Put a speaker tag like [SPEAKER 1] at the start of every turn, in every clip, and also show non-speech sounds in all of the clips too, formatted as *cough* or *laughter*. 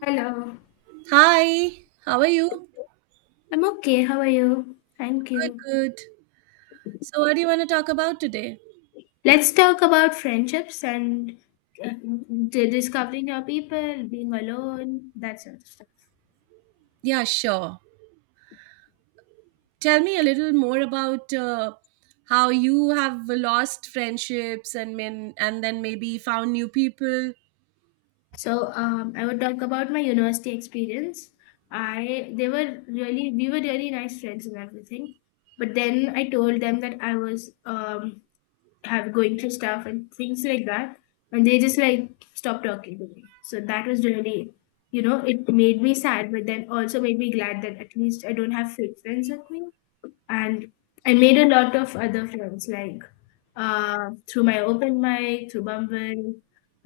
[SPEAKER 1] Hello.
[SPEAKER 2] Hi, how are you?
[SPEAKER 1] I'm okay. How are you? Thank
[SPEAKER 2] Good,
[SPEAKER 1] you.
[SPEAKER 2] good. So, what do you want to talk about today?
[SPEAKER 1] Let's talk about friendships and uh, discovering your people, being alone, that sort of stuff.
[SPEAKER 2] Yeah, sure. Tell me a little more about how you have lost friendships and men, and then maybe found new people.
[SPEAKER 1] So, I would talk about my university experience. I they were really we were really nice friends and everything, but then I told them that I was have going through stuff and things like that, and they just like stopped talking to me, so that was really, you know, it made me sad, but then also made me glad that at least I don't have fake friends with me. And I made a lot of other friends like, through my open mic, through Bumble,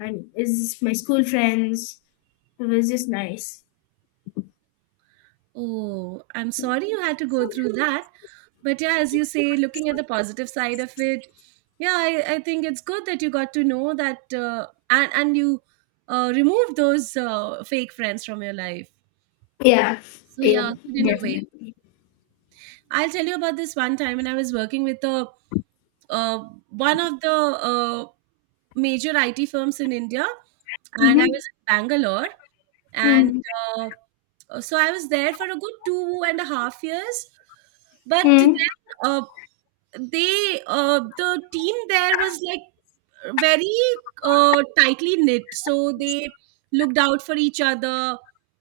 [SPEAKER 1] and is my school friends. It was just nice.
[SPEAKER 2] Oh, I'm sorry you had to go through that. But yeah, as you say, looking at the positive side of it, yeah, I think it's good that you got to know that, and you removed those fake friends from your life.
[SPEAKER 1] Yeah,
[SPEAKER 2] So
[SPEAKER 1] yeah,
[SPEAKER 2] yeah, good in a way.
[SPEAKER 1] definitely.
[SPEAKER 2] I'll tell you about this one time when I was working with a, uh, one of the major IT firms in India, and I
[SPEAKER 1] Mm-hmm.
[SPEAKER 2] was in Bangalore, and
[SPEAKER 1] Mm-hmm.
[SPEAKER 2] uh, so I was there for a good 2.5 years. But then
[SPEAKER 1] Mm.
[SPEAKER 2] uh, they, the team there was like very tightly knit, so they looked out for each other.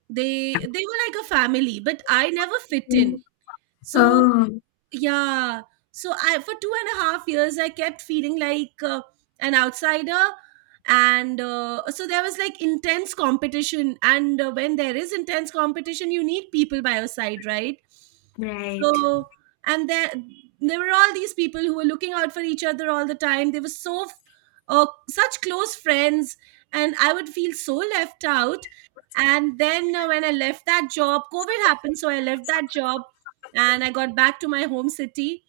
[SPEAKER 2] They were like a family, but I never fit in. So
[SPEAKER 1] Oh,
[SPEAKER 2] yeah, so I for 2.5 years I kept feeling like an outsider, and so there was like intense competition, and when there is intense competition, you need people by your side, right?
[SPEAKER 1] right.
[SPEAKER 2] So and there were all these people who were looking out for each other all the time. They were so such close friends, and I would feel so left out. And then when I left that job, COVID happened, so I left that job and I got back to my home city,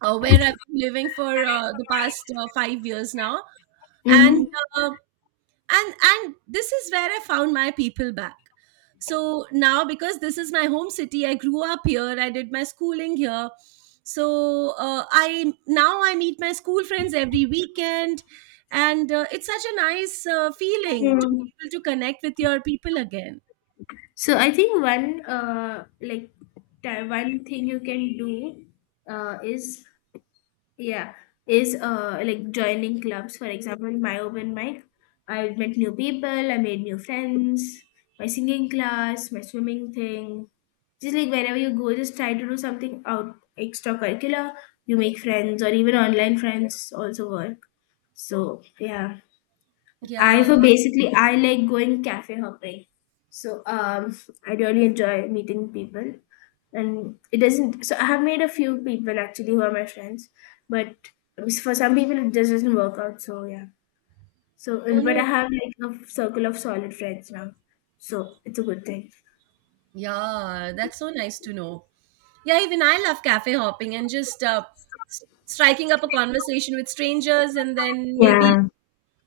[SPEAKER 2] where I've been living for the past 5 years now. And
[SPEAKER 1] Mm-hmm.
[SPEAKER 2] uh, and this is where I found my people back. So now, because this is my home city, I grew up here. I did my schooling here. So I now I meet my school friends every weekend, and it's such a nice feeling to be able to connect with your people again.
[SPEAKER 1] So I think one thing you can do is, yeah, is like joining clubs. For example, my open mic, I met new people, I made new friends. My singing class, my swimming thing, just like wherever you go, just try to do something out extracurricular. You make friends, or even online friends also work. So yeah. I
[SPEAKER 2] Yeah.
[SPEAKER 1] for Basically, I like going cafe hopping. So, I really enjoy meeting people, and it doesn't, so I have made a few people actually who are my friends, but for some people it just doesn't work out, so yeah. So,
[SPEAKER 2] Oh
[SPEAKER 1] but
[SPEAKER 2] no.
[SPEAKER 1] I have like a circle of solid friends now. So it's a good thing.
[SPEAKER 2] Yeah, that's so nice to know. Yeah, even I love cafe hopping and just striking up a conversation with strangers, and then maybe
[SPEAKER 1] Yeah.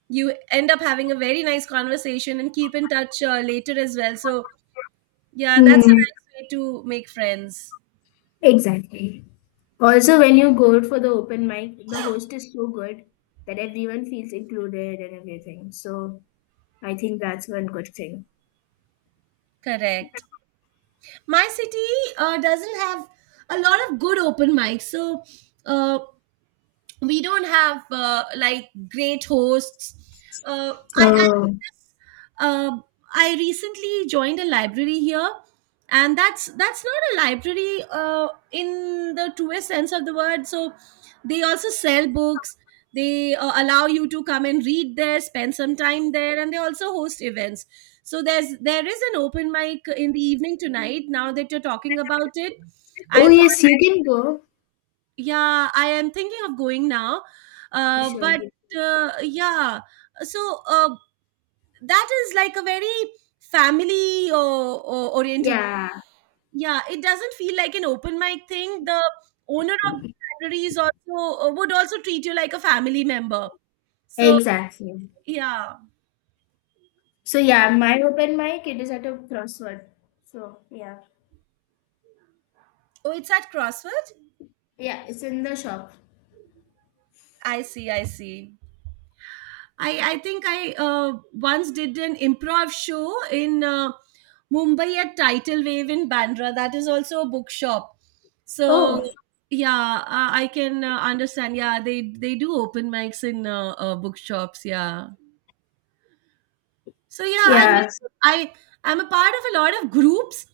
[SPEAKER 2] you end up having a very nice conversation and keep in touch later as well. So, yeah, that's a
[SPEAKER 1] Mm,
[SPEAKER 2] nice way to make friends.
[SPEAKER 1] exactly. Also, when you go for the open mic, the host is so good that everyone feels included and everything. So I think that's one good thing.
[SPEAKER 2] Correct. My city doesn't have a lot of good open mics, so uh, we don't have like great hosts. Uh, I, I
[SPEAKER 1] Oh,
[SPEAKER 2] uh, I recently joined a library here, and that's not a library in the truest sense of the word. So they also sell books. They allow you to come and read there, spend some time there, and they also host events. So there is an open mic in the evening tonight. Now that you're talking about it,
[SPEAKER 1] oh,
[SPEAKER 2] I thought,
[SPEAKER 1] yes, you can go.
[SPEAKER 2] yeah, I am thinking of going now, uh,
[SPEAKER 1] Sure.
[SPEAKER 2] but uh, yeah, so that is like a very family or oriented,
[SPEAKER 1] Yeah,
[SPEAKER 2] yeah, it doesn't feel like an open mic thing. The owner of the library is also would also treat you like a family member. So
[SPEAKER 1] exactly.
[SPEAKER 2] yeah.
[SPEAKER 1] So yeah, my open mic, it is at a crossword. So yeah.
[SPEAKER 2] Oh, it's at Crossford.
[SPEAKER 1] Yeah, it's in the shop.
[SPEAKER 2] I see, I see. I think I once did an improv show in Mumbai at Tidal Wave in Bandra. That is also a bookshop. So
[SPEAKER 1] Oh,
[SPEAKER 2] yeah, I can understand. Yeah, they do open mics in bookshops. Yeah. So yeah, I mean,
[SPEAKER 1] yeah.
[SPEAKER 2] I I'm a part of a lot of groups.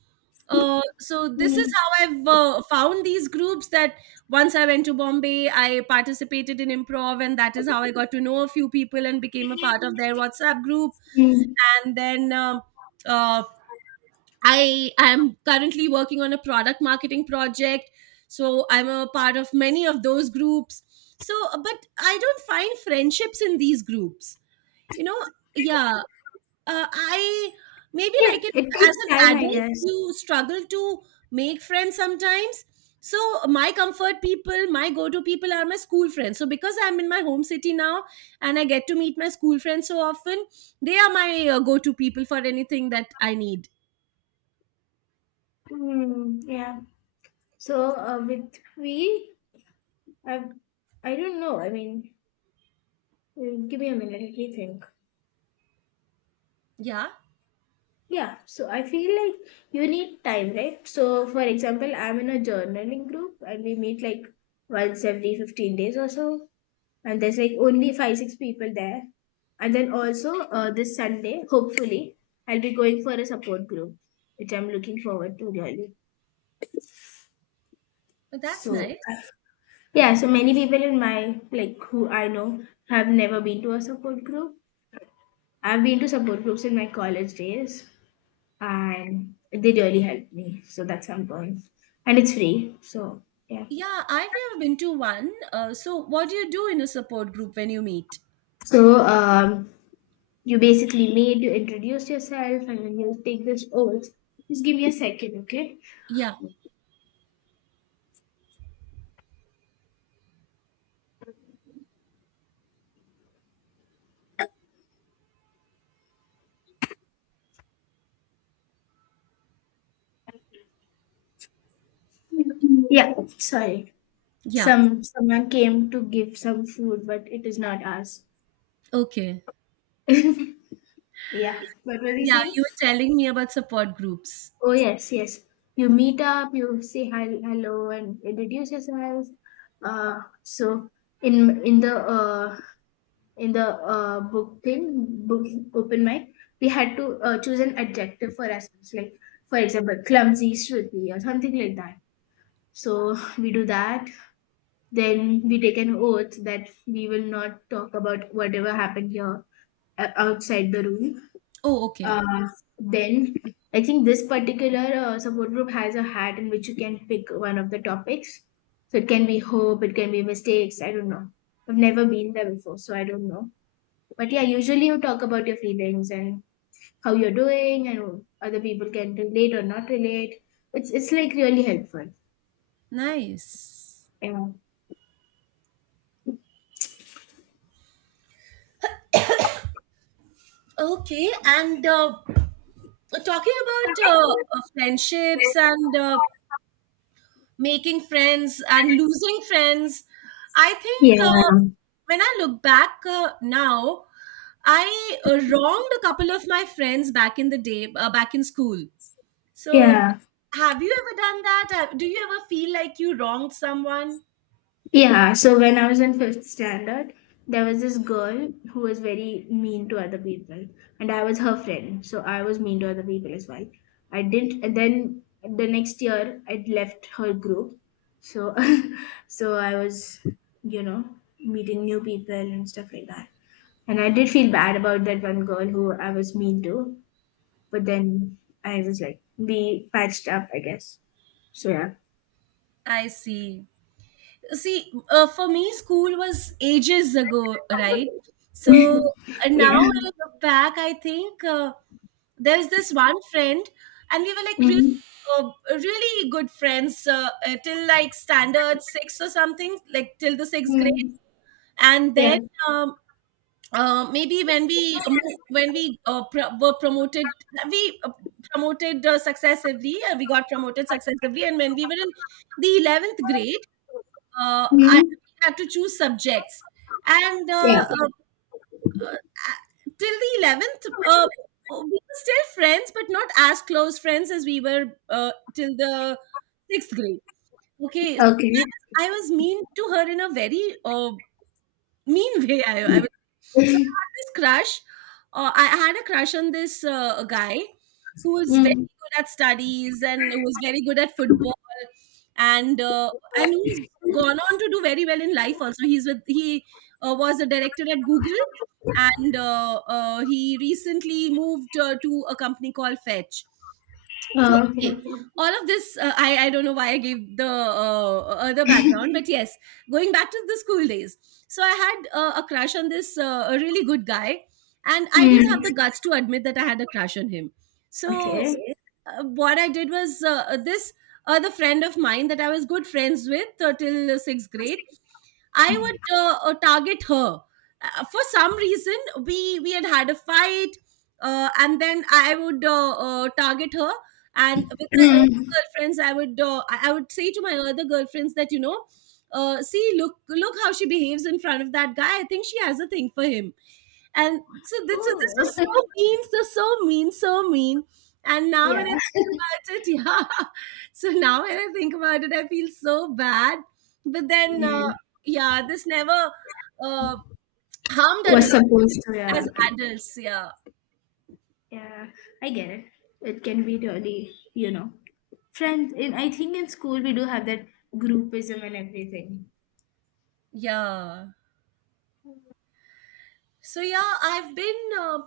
[SPEAKER 2] So this is
[SPEAKER 1] Mm,
[SPEAKER 2] how I've found these groups. That once I went to Bombay, I participated in improv, and that is how I got to know a few people and became a part of their WhatsApp group.
[SPEAKER 1] mm.
[SPEAKER 2] And then uh, I am currently working on a product marketing project, so I'm a part of many of those groups. So, but I don't find friendships in these groups. You know, yeah, I maybe
[SPEAKER 1] Yeah,
[SPEAKER 2] like it
[SPEAKER 1] it
[SPEAKER 2] as
[SPEAKER 1] takes
[SPEAKER 2] an
[SPEAKER 1] time, I
[SPEAKER 2] adult,
[SPEAKER 1] guess.
[SPEAKER 2] you struggle to make friends sometimes. So my comfort people, my go-to people are my school friends. So because I'm in my home city now and I get to meet my school friends so often, they are my go-to people for anything that I need.
[SPEAKER 1] Mm, yeah. So with we, I, I don't know. I mean, give me a minute. Let me think.
[SPEAKER 2] Yeah,
[SPEAKER 1] Yeah, so I feel like you need time, right? So, for example, I'm in a journaling group and we meet like once every 15 days or so, and there's like only five, six people there. And then also, this Sunday, hopefully, I'll be going for a support group, which I'm looking forward to really.
[SPEAKER 2] but that's
[SPEAKER 1] So,
[SPEAKER 2] nice.
[SPEAKER 1] yeah, so many people in my like who I know have never been to a support group. I've been to support groups in my college days, and they really helped me. So that's why I'm going, and it's free. So yeah.
[SPEAKER 2] Yeah, I've never been to one. So what do you do in a support group when you meet?
[SPEAKER 1] So, you basically made you introduce yourself, and then you take this oath. Just give me a second, okay?
[SPEAKER 2] Yeah,
[SPEAKER 1] Yeah. Sorry,
[SPEAKER 2] yeah,
[SPEAKER 1] someone came to give some food, but it is not us.
[SPEAKER 2] okay.
[SPEAKER 1] Yeah. What were we
[SPEAKER 2] Yeah,
[SPEAKER 1] saying?
[SPEAKER 2] you were telling me about support groups.
[SPEAKER 1] Oh, yes, yes. You meet up, you say hi, hello, and introduce yourself. So, in the in the uh, book thing, book open mic, we had to, choose an adjective for ourselves, like for example, clumsy, shruti, or something like that. So *laughs* we do that. Then we take an oath that we will not talk about whatever happened here, outside the room.
[SPEAKER 2] Oh, okay.
[SPEAKER 1] Uh, then I think this particular, support group has a hat in which you can pick one of the topics. So it can be hope, it can be mistakes. I don't know. I've never been there before, so I don't know, but yeah, usually you talk about your feelings and how you're doing, and other people can relate or not relate. It's like really helpful.
[SPEAKER 2] Nice.
[SPEAKER 1] Yeah.
[SPEAKER 2] Okay, and talking about friendships and making friends and losing friends, I think
[SPEAKER 1] Yeah.
[SPEAKER 2] when I look back now, I wronged a couple of my friends back in the day, back in school. So,
[SPEAKER 1] Yeah.
[SPEAKER 2] have you ever done that? Have- Do you ever feel like you wronged someone?
[SPEAKER 1] Yeah, so when I was in fifth standard, there was this girl who was very mean to other people, and I was her friend, so I was mean to other people as well. I didn't, and then the next year I left her group, so *laughs* so I was, you know, meeting new people and stuff like that. And I did feel bad about that one girl who I was mean to, but then I was like, be patched up, I guess. So yeah,
[SPEAKER 2] I see. See, for me school was ages ago, right?
[SPEAKER 1] *laughs*
[SPEAKER 2] So
[SPEAKER 1] yeah.
[SPEAKER 2] now when I look back I think there's this one friend and we were like really
[SPEAKER 1] Mhm.
[SPEAKER 2] uh, really good friends till like standard six, or something like till the sixth grade.
[SPEAKER 1] Mm,
[SPEAKER 2] And then
[SPEAKER 1] yeah.
[SPEAKER 2] um, maybe when we were promoted, we promoted successively, we got promoted successively, and when we were in the 11th grade, I
[SPEAKER 1] Mhm.
[SPEAKER 2] had to choose subjects, and
[SPEAKER 1] Yeah.
[SPEAKER 2] uh, till the 11th, we were still friends, but not as close friends as we were till the sixth grade. Okay, so
[SPEAKER 1] Okay.
[SPEAKER 2] I was mean to her in a very mean way, I was, so I had this crush, I had a crush on this, guy who was very
[SPEAKER 1] Mm.
[SPEAKER 2] good at studies and who was very good at football and, uh, and who's gone on to do very well in life also. He's was a director at Google, and, he recently moved, to a company called Fetch. So
[SPEAKER 1] Oh, okay.
[SPEAKER 2] okay, all of this I don't know why I gave the other background, but yes, going back to the school days. So I had a crush on this a really good guy, and I didn't have
[SPEAKER 1] Mm.
[SPEAKER 2] the guts to admit that I had a crush on him. So
[SPEAKER 1] Okay.
[SPEAKER 2] okay. What I did was this other friend of mine that I was good friends with till sixth grade. I would target her. For some reason, we had had a fight, and then I would target her. And with my other
[SPEAKER 1] Mm.
[SPEAKER 2] girlfriends, I would I would say to my other girlfriends that, you know, see, look how she behaves in front of that guy. I think she has a thing for him. And so this is this
[SPEAKER 1] Oh,
[SPEAKER 2] is
[SPEAKER 1] *laughs*
[SPEAKER 2] so mean, so mean. And now when
[SPEAKER 1] yeah.
[SPEAKER 2] I think about it, *laughs* yeah. So now when I think about it, I feel so bad. But then
[SPEAKER 1] Mm.
[SPEAKER 2] yeah, this never uh harmed our
[SPEAKER 1] Was
[SPEAKER 2] relationship
[SPEAKER 1] supposed to. Yeah.
[SPEAKER 2] as adults, yeah,
[SPEAKER 1] Yeah, I get it. It can be really, you know, friends. In I think in school we do have that groupism and everything.
[SPEAKER 2] yeah. So yeah, I've been uh,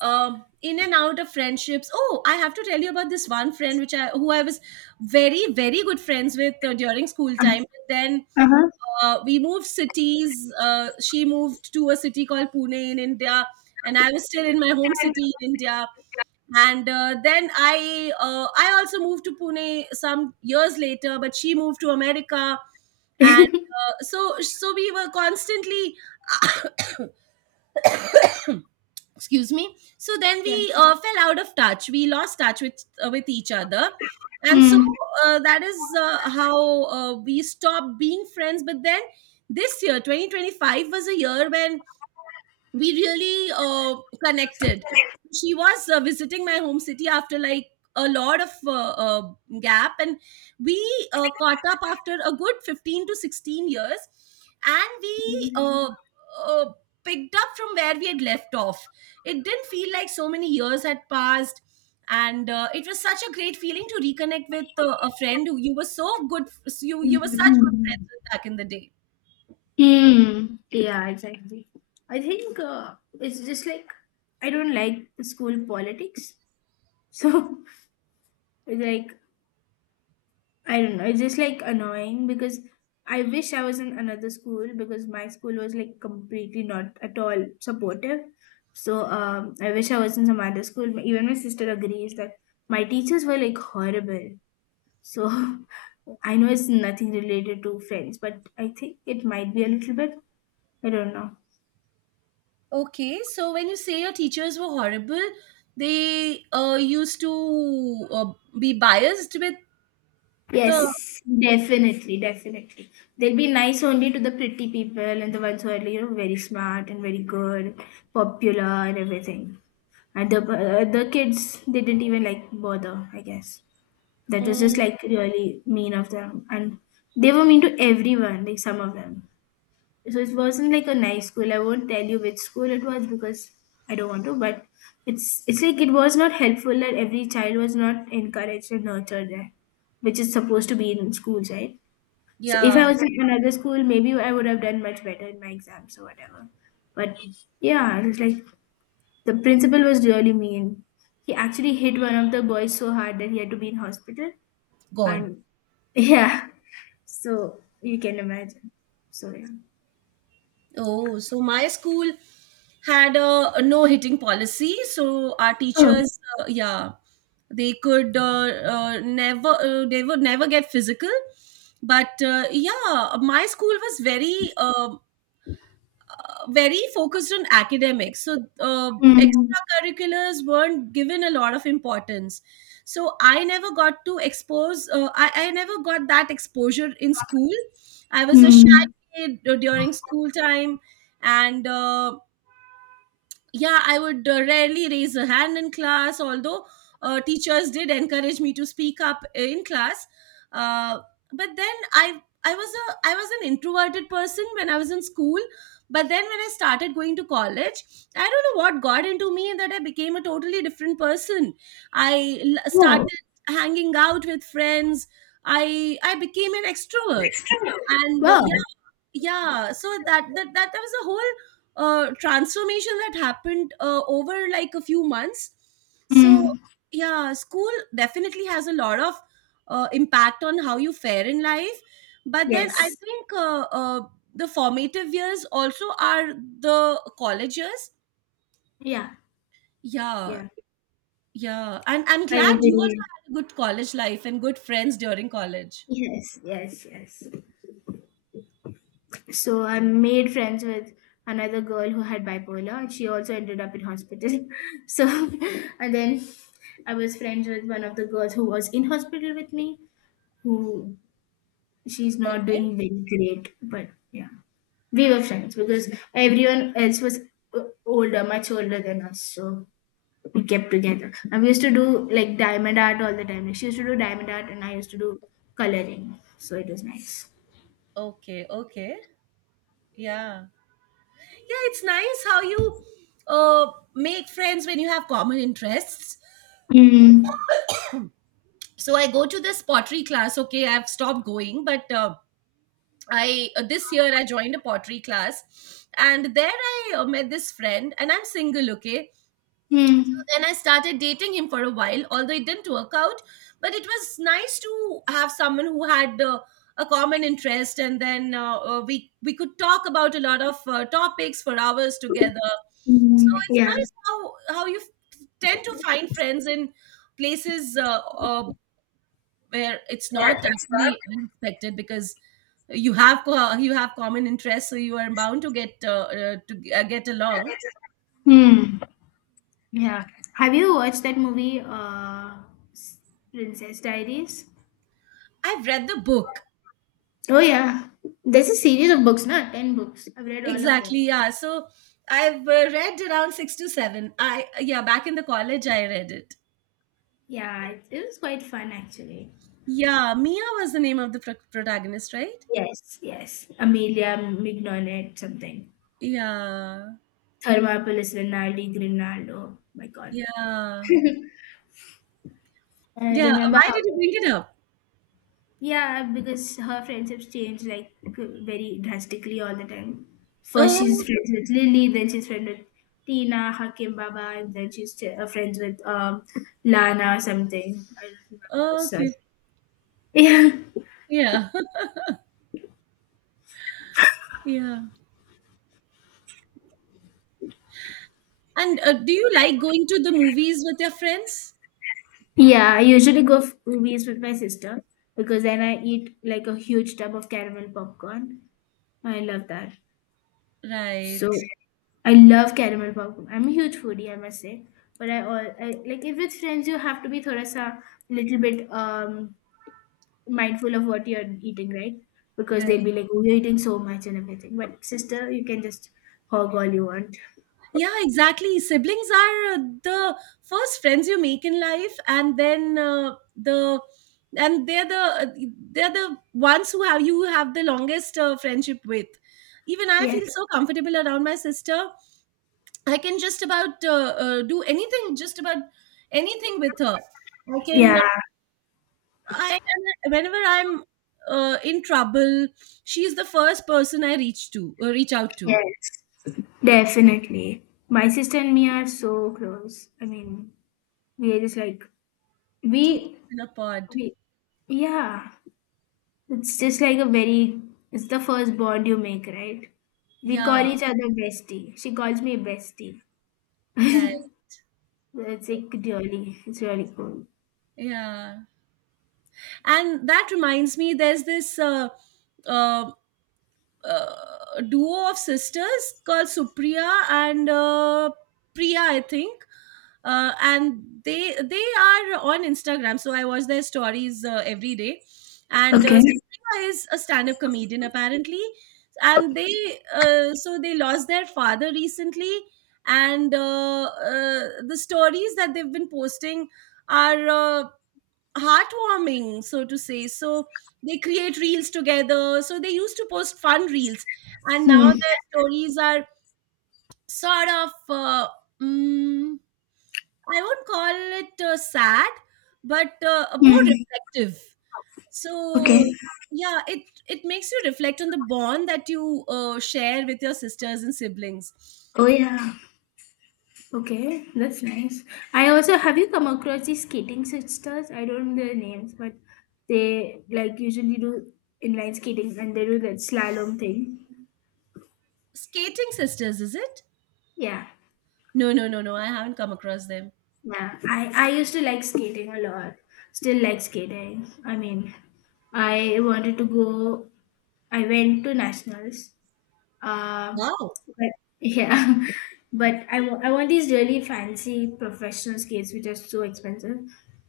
[SPEAKER 2] um in and out of friendships. Oh, I have to tell you about this one friend which I who I was very good friends with during school time. But then
[SPEAKER 1] Uh huh.
[SPEAKER 2] we moved cities. She moved to a city called Pune in India, and I was still in my home city in India.
[SPEAKER 1] *laughs*
[SPEAKER 2] And then I also moved to Pune some years later, but she moved to America, and so so we were constantly, excuse me, so then
[SPEAKER 1] Yeah.
[SPEAKER 2] we fell out of touch, we lost touch with each other. And so
[SPEAKER 1] Mm.
[SPEAKER 2] that is how we stopped being friends. But then this year 2025 was a year when we really connected. She was visiting my home city after like a lot of gap, and we caught up after a good 15 to 16 years, and we
[SPEAKER 1] Mm.
[SPEAKER 2] uh, picked up from where we had left off. It didn't feel like so many years had passed. And it was such a great feeling to reconnect with a friend who you were so good, you were such good friends
[SPEAKER 1] Mm.
[SPEAKER 2] with back in the day.
[SPEAKER 1] Hmm. Yeah, exactly. I think, it's just like I don't like school politics. So *laughs* it's like I don't know. It's just like annoying because I wish I was in another school, because my school was like completely not at all supportive. So, I wish I was in some other school. Even my sister agrees that my teachers were like horrible. So *laughs* I know it's nothing related to friends, but I think it might be a little bit. I don't know.
[SPEAKER 2] Okay, so when you say your teachers were horrible, they used to be biased with the.
[SPEAKER 1] Yes, definitely, definitely. They'll be nice only to the pretty people and the ones who are, you know, very smart and very good, popular and everything. And the kids, they didn't even like bother, I guess. That was just
[SPEAKER 2] Mm,
[SPEAKER 1] like really mean of them, and they were mean to everyone, like some of them. So it wasn't like a nice school. I won't tell you which school it was because I don't want to, but it's like it was not helpful that every child was not encouraged and nurtured there, which is supposed to be in schools, right? So if I
[SPEAKER 2] yeah,
[SPEAKER 1] was in another school, maybe I would have done much better in my exams or whatever, but yeah, it was like the principal was really mean. He actually hit one of the boys so hard that he had to be in hospital,
[SPEAKER 2] God.
[SPEAKER 1] and *laughs* yeah, so you can imagine. So yeah.
[SPEAKER 2] Oh, so my school had a no hitting policy. So our
[SPEAKER 1] Oh.
[SPEAKER 2] teachers, yeah, they could never, they would never get physical. But yeah, my school was very very focused on academics. So
[SPEAKER 1] Hmm.
[SPEAKER 2] extracurriculars weren't given a lot of importance. So I never got to expose, I never got that exposure in school. I was a shy
[SPEAKER 1] Mm.
[SPEAKER 2] kid during school time. And Yeah, I would rarely raise a hand in class, although teachers did encourage me to speak up in class. uh, but then I was an introverted person when I was in school. But then when I started going to college, I don't know what got into me that I became a totally different person. I
[SPEAKER 1] Wow,
[SPEAKER 2] started hanging out with friends. I became an extrovert. and uh,
[SPEAKER 1] wow.
[SPEAKER 2] yeah yeah, so that was a whole transformation that happened over like a few months. So
[SPEAKER 1] Mm.
[SPEAKER 2] yeah, school definitely has a lot of impact on how you fare in life. But then I
[SPEAKER 1] Yes.
[SPEAKER 2] think the formative years also are the college years.
[SPEAKER 1] Yeah.
[SPEAKER 2] Yeah,
[SPEAKER 1] Yeah.
[SPEAKER 2] yeah, and I'm
[SPEAKER 1] I
[SPEAKER 2] glad you also
[SPEAKER 1] agree.
[SPEAKER 2] had a good college life and good friends during college.
[SPEAKER 1] Yes. Yes. Yes. So I made friends with another girl who had bipolar, and she also ended up in hospital. *laughs* So, and then I was friends with one of the girls who was in hospital with me, who, she's not
[SPEAKER 2] Okay,
[SPEAKER 1] doing very great, but yeah, we were friends because everyone else was, older, much older than us. So we kept together. And we used to do like diamond art all the time. Like, she used to do diamond art and I used to do coloring. So it was nice.
[SPEAKER 2] okay. Okay, yeah, yeah, it's nice how you uh, make friends when you have common interests.
[SPEAKER 1] Hmm.
[SPEAKER 2] So I go to this pottery class. Okay, I've stopped going, but I, this year I joined a pottery class, and there I met this friend. And I'm single. Okay,
[SPEAKER 1] Hmm.
[SPEAKER 2] then I started dating him for a while, although it didn't work out. But it was nice to have someone who had a common interest, and then we could talk about a lot of topics for hours together. So
[SPEAKER 1] Hmm.
[SPEAKER 2] it's
[SPEAKER 1] Yeah.
[SPEAKER 2] nice how you tend to find friends in places uh, where it's not
[SPEAKER 1] Yeah.
[SPEAKER 2] actually unexpected, because you have you have common interests, so you are bound to get along.
[SPEAKER 1] Hmm. Yeah. Have you watched that movie, S- Princess Diaries?
[SPEAKER 2] I've read the book.
[SPEAKER 1] Oh yeah. There's a series of books, not ten books. I've read all of them.
[SPEAKER 2] Exactly, yeah. So I've read around six to seven. I, yeah, back in the college I read it.
[SPEAKER 1] Yeah, it was quite fun actually.
[SPEAKER 2] Yeah, Mia was the name of the protagonist, right?
[SPEAKER 1] Yes, yes. Amelia Mignonet, something.
[SPEAKER 2] Yeah,
[SPEAKER 1] Thermopolis Rinaldi Grinaldo. Oh my God.
[SPEAKER 2] yeah,
[SPEAKER 1] I
[SPEAKER 2] yeah.
[SPEAKER 1] remember
[SPEAKER 2] Why
[SPEAKER 1] how.
[SPEAKER 2] did you bring it up?
[SPEAKER 1] Yeah, because her friendships change like very drastically all the time. First, she's
[SPEAKER 2] Oh,
[SPEAKER 1] friends with Lily, then she's friends with Tina, Hakim Baba, and then she's, friends with, Lana or something. I don't remember her son.
[SPEAKER 2] okay.
[SPEAKER 1] *laughs* Yeah.
[SPEAKER 2] Yeah, *laughs* yeah. And Do you like going to the movies with your friends?
[SPEAKER 1] Yeah, I usually go for movies with my sister because then I eat like a huge tub of caramel popcorn. I love that. So
[SPEAKER 2] Right,
[SPEAKER 1] I love caramel popcorn. I'm a huge foodie, I must say. But I like, if it's friends, you have to be thoda sa little bit mindful of what you're eating, right? Because
[SPEAKER 2] right.
[SPEAKER 1] they'll be like, "Oh, you're eating so much and everything." But sister, you can just hog all you want.
[SPEAKER 2] Yeah, exactly. Siblings are the first friends you make in life, and then and they're the uh, they're the ones who have you have the longest friendship with. Even I
[SPEAKER 1] Yes.
[SPEAKER 2] feel so comfortable around my sister. I can just about do anything, just about anything with her. I can. uh,
[SPEAKER 1] Yeah.
[SPEAKER 2] I and whenever I'm in trouble, she's the first person I reach out to.
[SPEAKER 1] Yes. Definitely. My sister and me are so close. I mean, we are just like
[SPEAKER 2] Two
[SPEAKER 1] we
[SPEAKER 2] peas in a pod.
[SPEAKER 1] we yeah. It's just like a very, it's the first bond you make, right? We call
[SPEAKER 2] Yeah,
[SPEAKER 1] each other bestie. She calls me bestie.
[SPEAKER 2] right.
[SPEAKER 1] It's like really cool.
[SPEAKER 2] Yeah. And that reminds me, there's this uh, duo of sisters called Supriya and Priya, I think. And they are on Instagram, so I watch their stories every day. And
[SPEAKER 1] Okay.
[SPEAKER 2] Supriya is a stand-up comedian, apparently. And they, so they lost their father recently. And The stories that they've been posting are heartwarming, so to say. So they create reels together. So they used to post fun reels, and now
[SPEAKER 1] Hmm.
[SPEAKER 2] their stories are sort of, mm, I won't call it sad, but more
[SPEAKER 1] Hmm.
[SPEAKER 2] reflective.
[SPEAKER 1] Okay.
[SPEAKER 2] So yeah, it makes you reflect on the bond that you share with your sisters and siblings.
[SPEAKER 1] Oh yeah. Okay, that's nice. I also have you come across these skating sisters? I don't know their names, but they like usually do inline skating and they do that slalom thing.
[SPEAKER 2] Skating sisters, is it?
[SPEAKER 1] Yeah.
[SPEAKER 2] No, no, no, no. I haven't come across them.
[SPEAKER 1] Yeah, I used to like skating a lot. Still like skating. I mean, I wanted to go. I went to nationals. Um,
[SPEAKER 2] Wow,
[SPEAKER 1] but yeah, *laughs* but I want these really fancy professional skates, which are so expensive.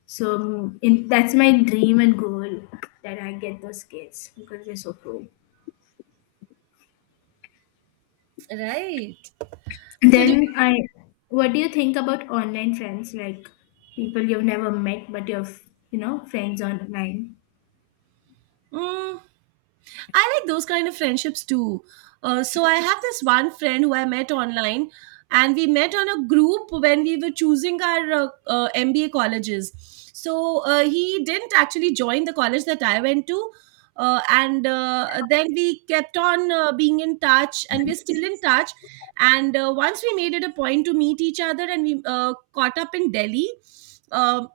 [SPEAKER 1] So, that's my dream and goal that I get those skates because they're so cool.
[SPEAKER 2] right. So did.
[SPEAKER 1] Then I, what do you think about online friends? Like people you've never met, but you're friends online.
[SPEAKER 2] Mm. I like those kind of friendships too. So I have this one friend who I met online, and we met on a group when we were choosing our MBA colleges. So he didn't actually join the college that I went to. And Then we kept on being in touch, and we're still in touch. And once we made it a point to meet each other, and we caught up in Delhi. Uh,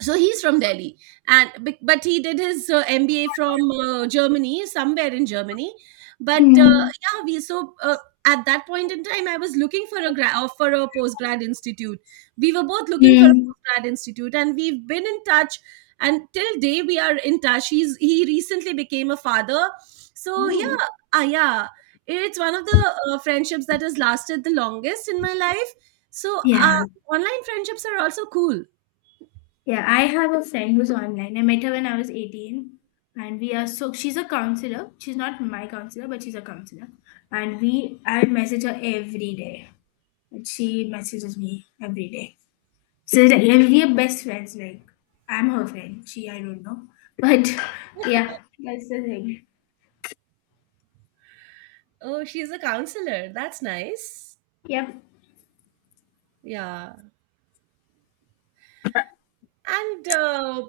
[SPEAKER 2] so he's from Delhi, and but he did his MBA from Germany, somewhere in Germany. But
[SPEAKER 1] Mm,
[SPEAKER 2] yeah we so At that point in time, I was looking for a postgrad institute. We were both looking for a
[SPEAKER 1] mm.
[SPEAKER 2] postgrad institute, and we've been in touch. And till day we are in touch. He recently became a father, so
[SPEAKER 1] Oh,
[SPEAKER 2] yeah. Ah, yeah, it's one of the friendships that has lasted the longest in my life. So
[SPEAKER 1] yeah,
[SPEAKER 2] uh, online friendships are also cool.
[SPEAKER 1] yeah. I have a friend who's online. I met her when I was 18, and we are so she's a counselor. She's not my counselor, but she's a counselor. And I message her every day, and she messages me every day. So like, yeah, we are best friends. Like I'm her friend. She, I don't know, but yeah, that's the thing.
[SPEAKER 2] Oh, she's a counselor. That's nice.
[SPEAKER 1] Yep.
[SPEAKER 2] Yeah. And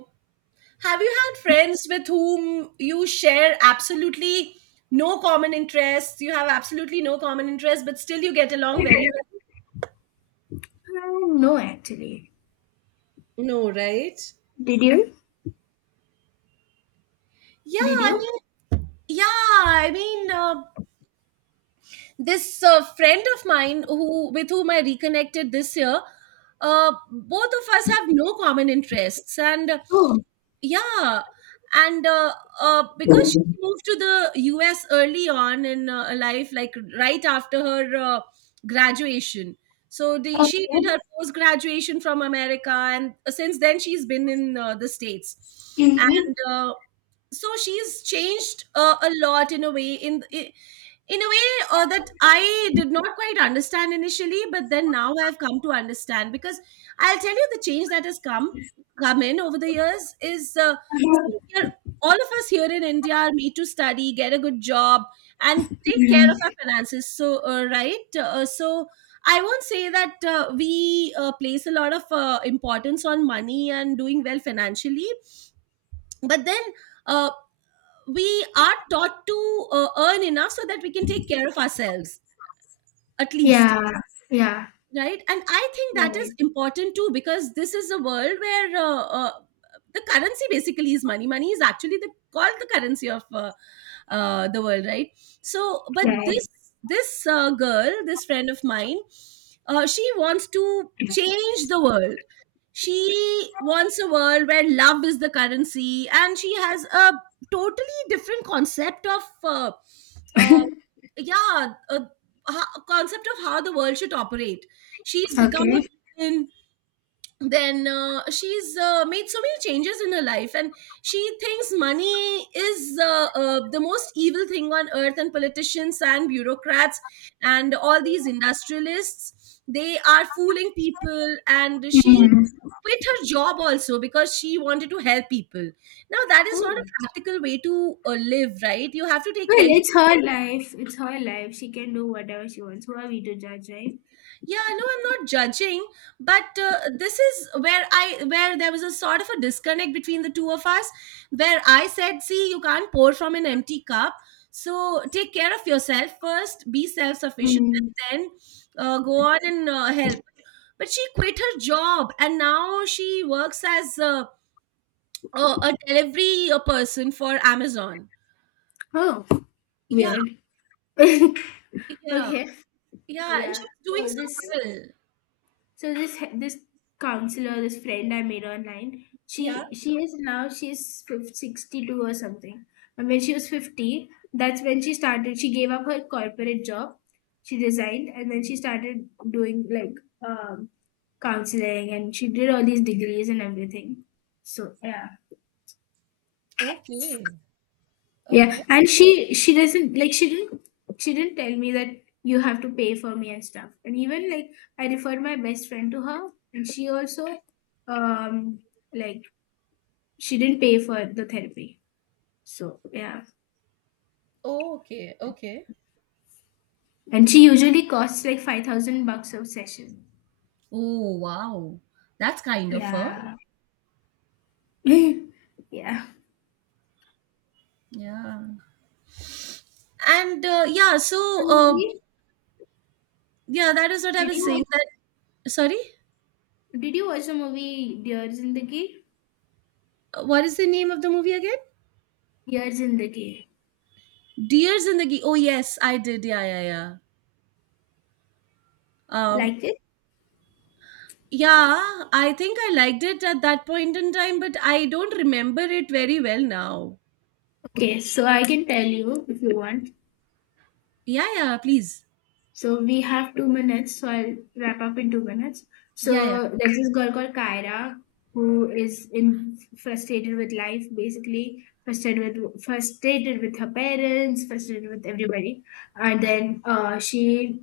[SPEAKER 2] Have you had friends with whom you share absolutely no common interests? You have absolutely no common interests, but still you get along very
[SPEAKER 1] Uh,
[SPEAKER 2] well?
[SPEAKER 1] *laughs* no, actually,
[SPEAKER 2] No, right?
[SPEAKER 1] did you?
[SPEAKER 2] Yeah,
[SPEAKER 1] did
[SPEAKER 2] I
[SPEAKER 1] you?
[SPEAKER 2] mean, yeah, I mean, this friend of mine who with whom I reconnected this year, both of us have no common interests, and
[SPEAKER 1] Oh,
[SPEAKER 2] yeah and uh, because she moved to the US early on in life, like right after her graduation. So she did
[SPEAKER 1] okay.
[SPEAKER 2] her post graduation from America, and since then she's been in the States. And
[SPEAKER 1] Mm-hmm.
[SPEAKER 2] So she's changed a lot, in a way, in a way that I did not quite understand initially, but then now I've come to understand. Because I'll tell you, the change that has come in over the years is, see, we're- all of us here in India are made to study, get a good job, and take care of
[SPEAKER 1] Mhm.
[SPEAKER 2] our finances. So, right? I won't say that we place a lot of importance on money and doing well financially, but then uh, we are taught to earn enough so that we can take care of ourselves, at least.
[SPEAKER 1] Yeah, yeah.
[SPEAKER 2] Right, and I think that is
[SPEAKER 1] Right,
[SPEAKER 2] important too, because this is a world where the currency basically is money. Money is actually the called the currency of the world, right? So but this
[SPEAKER 1] right.
[SPEAKER 2] girl, this friend of mine, she wants to change the world. She wants a world where love is the currency, and she has a totally different concept of uh, yeah a, a concept of how the world should operate. She's become a
[SPEAKER 1] Okay.
[SPEAKER 2] vegan. Then she's made so many changes in her life. And she thinks money is the most evil thing on earth, and politicians and bureaucrats and all these industrialists, they are fooling people, and she
[SPEAKER 1] Mm.
[SPEAKER 2] quit her job also because she wanted to help people. Now that is not a
[SPEAKER 1] Oh,
[SPEAKER 2] practical way to live, right? You have to take
[SPEAKER 1] well,
[SPEAKER 2] care. You,
[SPEAKER 1] it's her life. It's her life. She can do whatever she wants. Who are we to judge, right?
[SPEAKER 2] yeah, no, I'm not judging, but this is where I where there was a sort of a disconnect between the two of us, where I said, see, you can't pour from an empty cup. So take care of yourself first, be self-sufficient, and
[SPEAKER 1] Mm.
[SPEAKER 2] then go on and help. But she quit her job, and now she works as a, a delivery person for Amazon.
[SPEAKER 1] Oh,
[SPEAKER 2] Yeah.
[SPEAKER 1] weird. *laughs*
[SPEAKER 2] Yeah,
[SPEAKER 1] Okay.
[SPEAKER 2] yeah, and she
[SPEAKER 1] Yeah.
[SPEAKER 2] was doing
[SPEAKER 1] So
[SPEAKER 2] so
[SPEAKER 1] this
[SPEAKER 2] well.
[SPEAKER 1] So this counselor, this friend I made online,
[SPEAKER 2] Yeah.
[SPEAKER 1] she is now she's 50, 62 or something. And when she was 50, that's when she started. She gave up her corporate job. She resigned and then she started doing like, um, counseling, and she did all these degrees and everything. So yeah.
[SPEAKER 2] Okay,
[SPEAKER 1] Yeah,
[SPEAKER 2] okay.
[SPEAKER 1] and she doesn't like she didn't tell me that you have to pay for me and stuff. And even like I referred my best friend to her, and she also um like she didn't pay for the therapy. So yeah,
[SPEAKER 2] Okay, okay.
[SPEAKER 1] and she usually costs like 5,000 bucks a session.
[SPEAKER 2] Oh, wow. That's kind of her.
[SPEAKER 1] Yeah, *laughs* yeah.
[SPEAKER 2] Yeah. And yeah,
[SPEAKER 1] The
[SPEAKER 2] so
[SPEAKER 1] movie?
[SPEAKER 2] Yeah, that is what I
[SPEAKER 1] Did
[SPEAKER 2] was
[SPEAKER 1] you watch,
[SPEAKER 2] saying. That, sorry,
[SPEAKER 1] did you watch the movie Dear Zindagi?
[SPEAKER 2] what is the name of the movie again?
[SPEAKER 1] Dear Zindagi.
[SPEAKER 2] Deers in the Ge- Oh yes, I did. Yeah, yeah, yeah. Um,
[SPEAKER 1] Like it?
[SPEAKER 2] yeah, I think I liked it at that point in time, but I don't remember it very well now.
[SPEAKER 1] Okay, so I can tell you if you want.
[SPEAKER 2] Yeah, yeah. Please.
[SPEAKER 1] So we have 2 minutes, so I'll wrap up in 2 minutes.
[SPEAKER 2] Yeah, yeah,
[SPEAKER 1] So there's this girl called Kyra who is in frustrated with life, basically frustrated with her parents, frustrated with everybody, and then, she,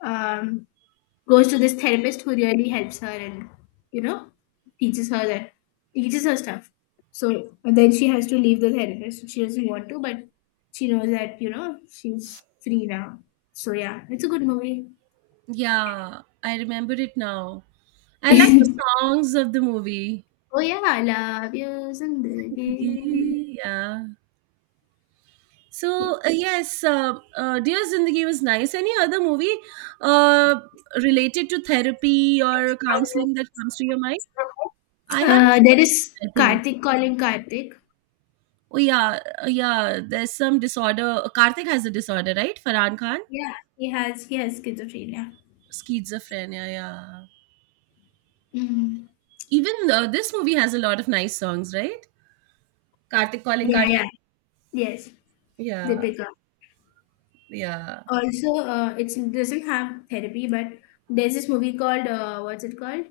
[SPEAKER 1] um, goes to this therapist who really helps her and you know teaches her that teaches her stuff. So and then she has to leave the therapist, she doesn't want to, but she knows that she's free now, so yeah, it's a good movie.
[SPEAKER 2] yeah. I remember it now. I like the
[SPEAKER 1] *laughs*
[SPEAKER 2] songs of the movie.
[SPEAKER 1] Oh yeah, I love you. In.
[SPEAKER 2] *laughs* Yeah.
[SPEAKER 1] Yeah.
[SPEAKER 2] So Dear Zindagi was nice. Any other movie uh, related to therapy or counseling that comes to your mind? I haven't
[SPEAKER 1] There
[SPEAKER 2] seen.
[SPEAKER 1] is
[SPEAKER 2] I think.
[SPEAKER 1] Karthik calling Karthik.
[SPEAKER 2] Oh yeah, yeah. There's some disorder. Karthik has a disorder, right? Farhan Khan,
[SPEAKER 1] Yeah, he has schizophrenia.
[SPEAKER 2] schizophrenia. Yeah.
[SPEAKER 1] Mhm.
[SPEAKER 2] Even this movie has a lot of nice songs, right? Karthik calling
[SPEAKER 1] Yeah, yeah.
[SPEAKER 2] Karthik.
[SPEAKER 1] Yes. They
[SPEAKER 2] Yeah,
[SPEAKER 1] pick up.
[SPEAKER 2] yeah.
[SPEAKER 1] Also, it doesn't have therapy, but there's this movie called, what's it called?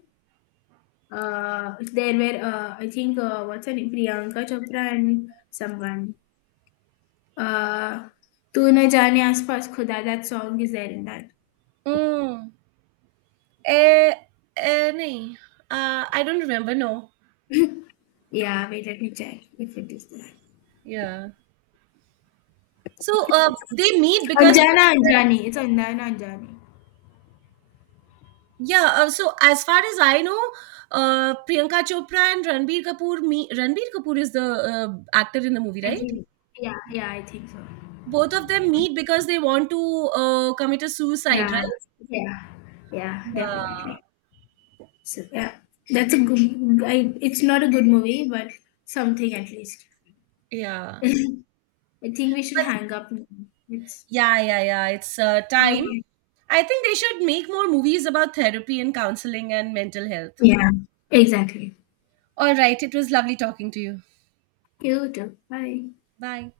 [SPEAKER 1] There were, I think, what's her name? Priyanka Chopra and someone. Uh, Tu Na Jaane Aas Paas Khuda. That song is there in that.
[SPEAKER 2] Mm. Eh, eh, nahin. I don't remember. No.
[SPEAKER 1] Yeah, wait, let me check if it is there.
[SPEAKER 2] Yeah. So they meet because
[SPEAKER 1] Anjana
[SPEAKER 2] both of them-
[SPEAKER 1] Anjani. It's Anjana Anjani.
[SPEAKER 2] yeah. So as far as I know, Priyanka Chopra and Ranbir Kapoor. Me, Ranbir Kapoor is the actor in the movie,
[SPEAKER 1] I
[SPEAKER 2] right?
[SPEAKER 1] think. Yeah, yeah, I think so.
[SPEAKER 2] Both of them meet because they want to commit a suicide,
[SPEAKER 1] Yeah,
[SPEAKER 2] right?
[SPEAKER 1] yeah, yeah,
[SPEAKER 2] Yeah,
[SPEAKER 1] definitely. So yeah, that's a good. It's not a good movie, but something at least.
[SPEAKER 2] yeah,
[SPEAKER 1] *laughs* I think we should
[SPEAKER 2] but
[SPEAKER 1] hang up now. It's
[SPEAKER 2] yeah, yeah, yeah. It's time.
[SPEAKER 1] okay.
[SPEAKER 2] I think they should make more movies about therapy and counseling and mental health.
[SPEAKER 1] Yeah, exactly.
[SPEAKER 2] All right, it was lovely talking to you.
[SPEAKER 1] You too. Bye.
[SPEAKER 2] Bye.